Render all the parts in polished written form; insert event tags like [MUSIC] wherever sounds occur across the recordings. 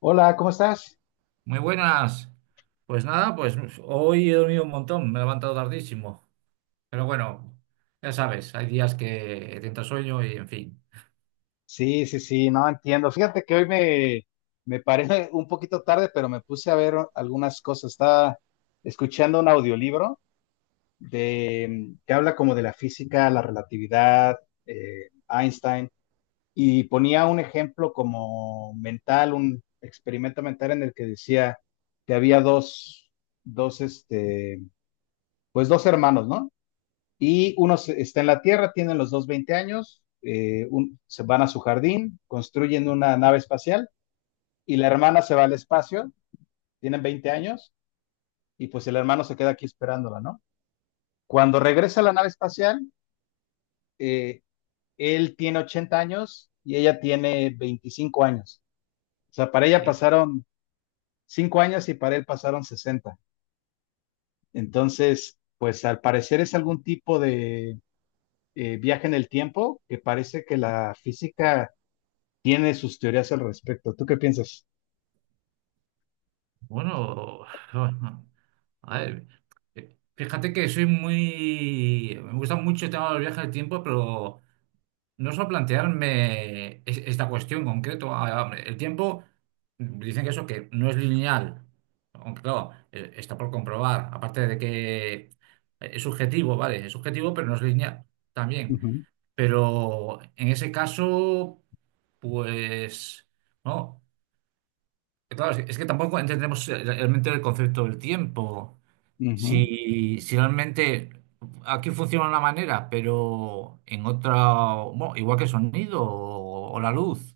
Hola, ¿cómo estás? Muy buenas. Pues nada, pues hoy he dormido un montón, me he levantado tardísimo. Pero bueno, ya sabes, hay días que te entra sueño y en fin. Sí, sí, sí, no entiendo. Fíjate que hoy me paré [LAUGHS] un poquito tarde, pero me puse a ver algunas cosas. Estaba escuchando un audiolibro que habla como de la física, la relatividad, Einstein, y ponía un ejemplo como mental, un experimento mental en el que decía que había dos, este, pues dos hermanos, ¿no? Y uno está en la Tierra, tienen los dos 20 años, se van a su jardín, construyen una nave espacial y la hermana se va al espacio, tienen 20 años y pues el hermano se queda aquí esperándola, ¿no? Cuando regresa a la nave espacial, eh, él tiene 80 años y ella tiene 25 años. O sea, para ella Y pasaron 5 años y para él pasaron 60. Entonces, pues al parecer es algún tipo de viaje en el tiempo que parece que la física tiene sus teorías al respecto. ¿Tú qué piensas? bueno, [SIGHS] [LAUGHS] a ver, fíjate que soy muy. Me gusta mucho el tema del viaje del tiempo, pero no solo plantearme esta cuestión en concreto. Ah, hombre, el tiempo, dicen que eso que no es lineal, aunque claro, está por comprobar, aparte de que es subjetivo, ¿vale? Es subjetivo, pero no es lineal también. Ujú, Pero en ese caso, pues, no, claro, es que tampoco entendemos realmente el concepto del tiempo. ujú. Si realmente aquí funciona de una manera, pero en otra, bueno, igual que el sonido o la luz,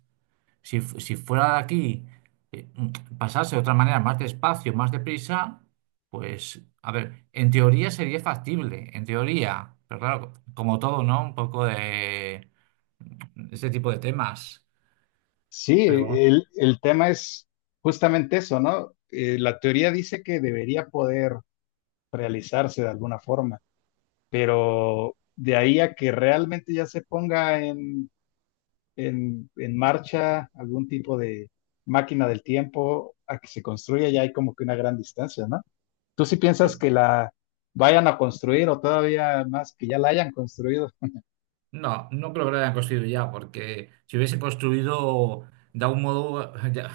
si, si fuera de aquí, pasase de otra manera, más despacio, más deprisa, pues, a ver, en teoría sería factible, en teoría, pero claro, como todo, ¿no? Un poco de ese tipo de temas, Sí, pero el tema es justamente eso, ¿no? La teoría dice que debería poder realizarse de alguna forma, pero de ahí a que realmente ya se ponga en marcha algún tipo de máquina del tiempo, a que se construya, ya hay como que una gran distancia, ¿no? ¿Tú sí piensas bueno. que la vayan a construir o todavía más que ya la hayan construido? No, no creo que lo hayan construido ya, porque si hubiese construido de algún modo, [LAUGHS] ya,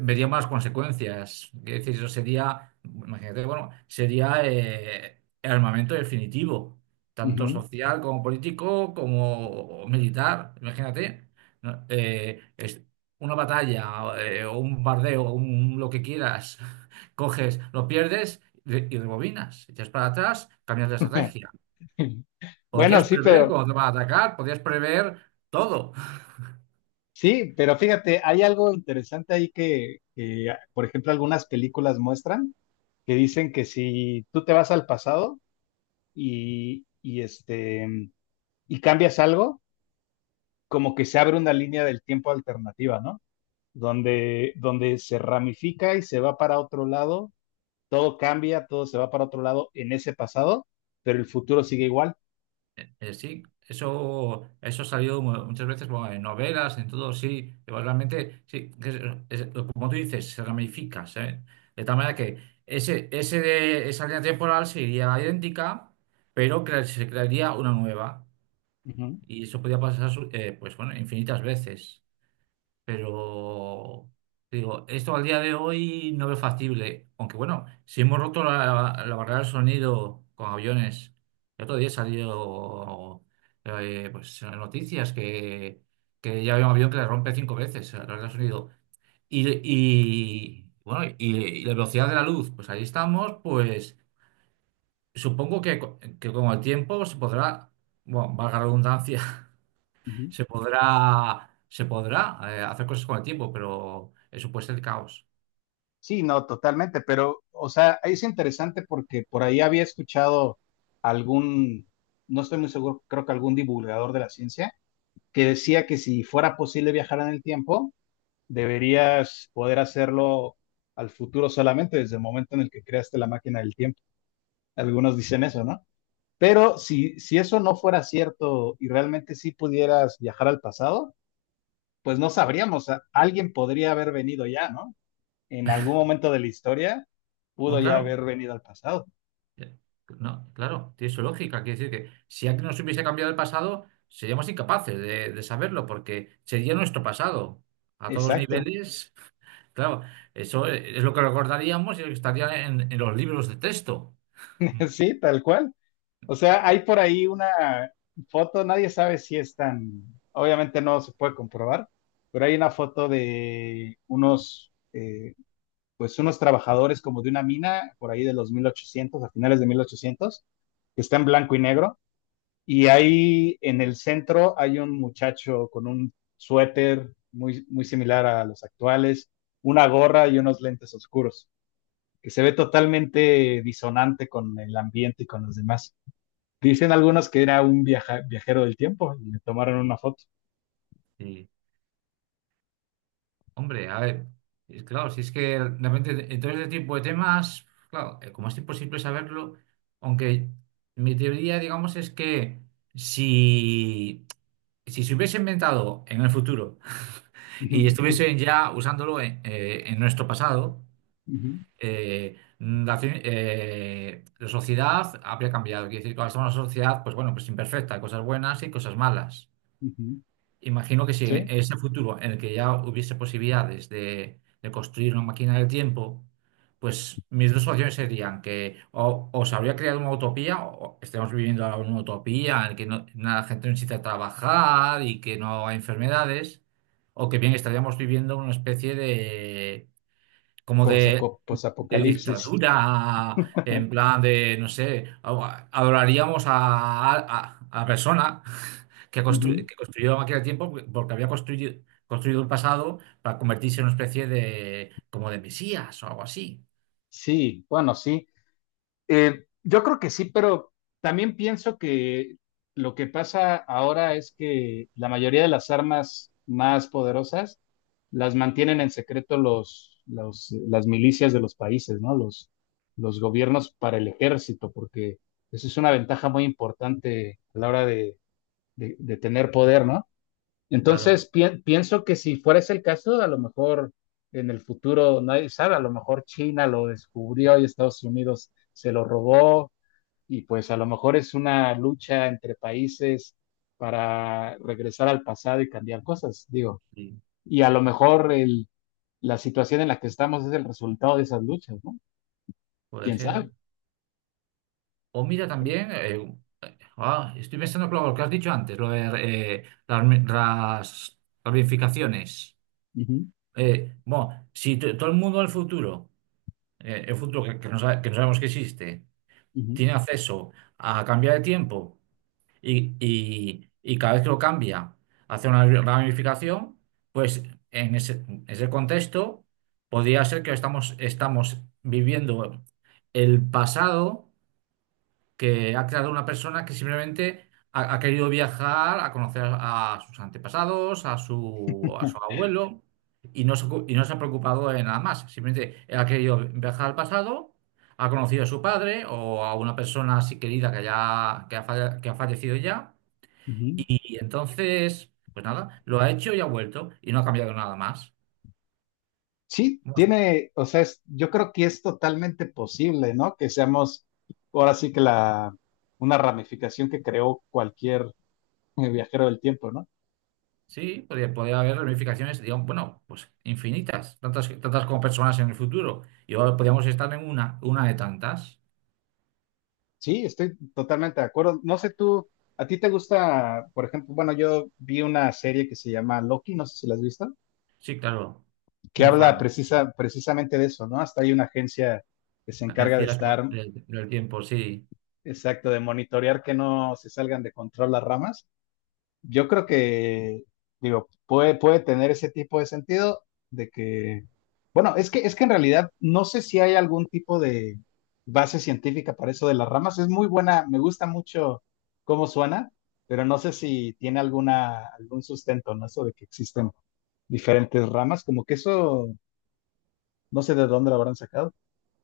veríamos las consecuencias. Quiero decir, eso sería, imagínate, bueno, sería el armamento definitivo, tanto Ujú. social como político como militar. Imagínate, ¿no? Es una batalla, o un bardeo, un, lo que quieras, [LAUGHS] coges, lo pierdes y rebobinas, echas para atrás, cambias de [LAUGHS] estrategia. [LAUGHS] Bueno, Podrías sí, prever pero cuando te va a atacar, podrías prever todo. sí, pero fíjate, hay algo interesante ahí que, por ejemplo, algunas películas muestran que dicen que si tú te vas al pasado y y cambias algo, como que se abre una línea del tiempo alternativa, ¿no? Donde se ramifica y se va para otro lado, todo cambia, todo se va para otro lado en ese pasado, pero el futuro sigue igual. Sí, eso ha salido muchas veces bueno, en novelas, en todo, sí. Igualmente, sí, que es- es- como tú dices, se ramifica, ¿sabes? De tal manera que esa línea temporal sería idéntica, pero se crearía una nueva. Ujú, Y eso podía pasar, pues bueno, infinitas veces. Pero digo, esto al día de hoy no veo factible. Aunque bueno, si hemos roto la barrera del sonido con aviones, el otro día salió pues, en las noticias que ya había un avión que le rompe cinco veces la barrera del sonido. Bueno, y la velocidad de la luz, pues ahí estamos, pues supongo que con el tiempo se podrá, bueno, valga la redundancia, ujú. Se podrá hacer cosas con el tiempo, pero eso puede ser caos. Sí, no, totalmente, pero, o sea, es interesante porque por ahí había escuchado algún, no estoy muy seguro, creo que algún divulgador de la ciencia, que decía que si fuera posible viajar en el tiempo, deberías poder hacerlo al futuro solamente desde el momento en el que creaste la máquina del tiempo. Algunos dicen eso, ¿no? Pero si eso no fuera cierto y realmente sí pudieras viajar al pasado, pues no sabríamos, alguien podría haber venido ya, ¿no? En algún momento de la historia pudo Bueno, ya claro, haber venido al pasado. eh, no, claro, tiene su lógica. Quiere decir que si antes nos hubiese cambiado el pasado, seríamos incapaces de saberlo, porque sería nuestro pasado. A todos los Exacto, niveles, claro, eso es lo que recordaríamos y lo que estaría en los libros de texto. [LAUGHS] sí, tal cual. O sea, hay por ahí una foto, nadie sabe si es tan, obviamente no se puede comprobar, pero hay una foto de pues unos trabajadores como de una mina por ahí de los 1800, a finales de 1800, que está en blanco y negro. Y ahí en el centro hay un muchacho con un suéter muy, muy similar a los actuales, una gorra y unos lentes oscuros, que se ve totalmente disonante con el ambiente y con los demás. Dicen algunos que era un viajero del tiempo y le tomaron una foto. Hombre, a ver, es claro, si es que realmente en todo este tipo de temas, claro, como es imposible saberlo, aunque mi teoría, digamos, es que si, si se hubiese inventado en el futuro [LAUGHS] y Ujú, estuviesen ya usándolo en nuestro pasado, ujú, la sociedad habría cambiado. Quiere decir, que ahora somos una sociedad, pues bueno, pues imperfecta, cosas buenas y cosas malas. ujú. Imagino que si en Sí, ese futuro en el que ya hubiese posibilidades de construir una máquina del tiempo, pues mis dos opciones serían que o se habría creado una utopía, o estemos viviendo ahora una utopía en la que la gente no necesita trabajar y que no hay enfermedades, o que bien estaríamos viviendo una especie de, como posaco- de posapocalipsis. dictadura, en [LAUGHS] plan de, no sé, adoraríamos a persona [LAUGHS] Ujú. que construyó la máquina del tiempo porque había construido el pasado para convertirse en una especie de, como de mesías o algo así. Sí, bueno, sí. Yo creo que sí, pero también pienso que lo que pasa ahora es que la mayoría de las armas más poderosas las mantienen en secreto las milicias de los países, ¿no? Los gobiernos para el ejército, porque esa es una ventaja muy importante a la hora de tener poder, ¿no? Entonces, Claro, pienso que si fuera ese el caso, a lo mejor en el futuro, nadie sabe, a lo mejor China lo descubrió y Estados Unidos se lo robó y pues a lo mejor es una lucha entre países para regresar al pasado y cambiar cosas, digo. sí, Y a lo mejor la situación en la que estamos es el resultado de esas luchas, ¿no? puede ¿Quién ser. sabe? O mira también, estoy pensando claro, lo que has dicho antes, lo de las ramificaciones. Ujú, Bueno, si todo el mundo del futuro, el futuro que no sabemos que existe, ujú, tiene acceso a cambiar de tiempo y cada vez que lo cambia hace una ramificación, pues en ese contexto podría ser que estamos viviendo el pasado que ha creado una persona que simplemente ha querido viajar a conocer a sus antepasados, a su [LAUGHS] abuelo, y no se ha preocupado de nada más. Simplemente él ha querido viajar al pasado, ha conocido a su padre o a una persona así querida que, ya, que, ha, falle- que ha fallecido ya, ujú. y entonces, pues nada, lo ha hecho y ha vuelto, y no ha cambiado nada más. Sí, tiene, o sea, yo creo que es totalmente posible, ¿no? Que seamos ahora sí que una ramificación que creó cualquier viajero del tiempo, ¿no? Sí, podría haber ramificaciones, digamos, bueno, pues infinitas, tantas, tantas como personas en el futuro. Y ahora podríamos estar en una de tantas. Sí, estoy totalmente de acuerdo. No sé tú, ¿a ti te gusta, por ejemplo, bueno, yo vi una serie que se llama Loki, no sé si la has visto, Sí, claro, que muy habla fan. Precisamente de eso, ¿no? Hasta hay una agencia que se La encarga de ciencia estar, del tiempo, sí. exacto, de monitorear que no se salgan de control las ramas. Yo creo que, digo, puede tener ese tipo de sentido de que, bueno, es que en realidad no sé si hay algún tipo de base científica para eso de las ramas. Es muy buena, me gusta mucho cómo suena, pero no sé si tiene algún sustento, ¿no? Eso de que existen diferentes ramas, como que eso, no sé de dónde lo habrán sacado.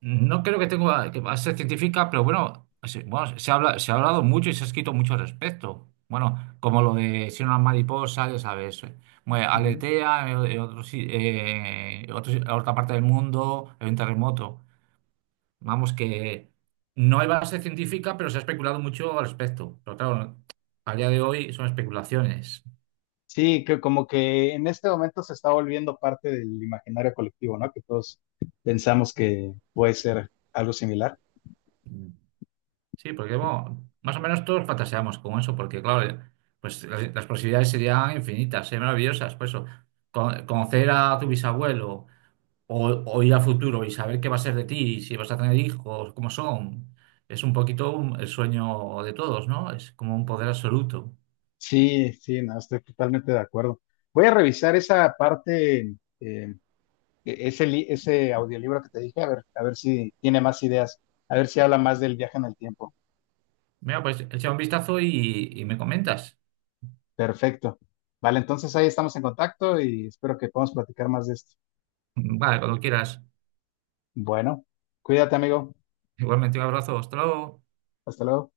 No creo que tenga que va a ser científica, pero bueno, bueno, se habla, se ha hablado mucho y se ha escrito mucho al respecto. Bueno, como lo de si una mariposa, ya sabes, aletea en otro si- en otra parte del mundo, en un terremoto. Vamos, que no hay base científica, pero se ha especulado mucho al respecto. Pero claro, a día de hoy son especulaciones. Sí, que como que en este momento se está volviendo parte del imaginario colectivo, ¿no? Que todos pensamos que puede ser algo similar. Sí, porque bueno, más o menos todos fantaseamos con eso, porque claro, pues las posibilidades serían infinitas, serían maravillosas. Por eso, conocer a tu bisabuelo o, o ir al futuro y saber qué va a ser de ti, si vas a tener hijos, cómo son, es un poquito el sueño de todos, ¿no? Es como un poder absoluto. Sí, sí, no, estoy totalmente de acuerdo. Voy a revisar esa parte, eh, ese audiolibro que te dije, a ver si tiene más ideas, a ver si habla más del viaje en el tiempo. Mira, pues echa un vistazo y me comentas. Perfecto. Vale, entonces ahí estamos en contacto y espero que podamos platicar más de esto. Vale, cuando quieras. Bueno, cuídate, amigo. Igualmente un abrazo, hasta luego. Hasta luego.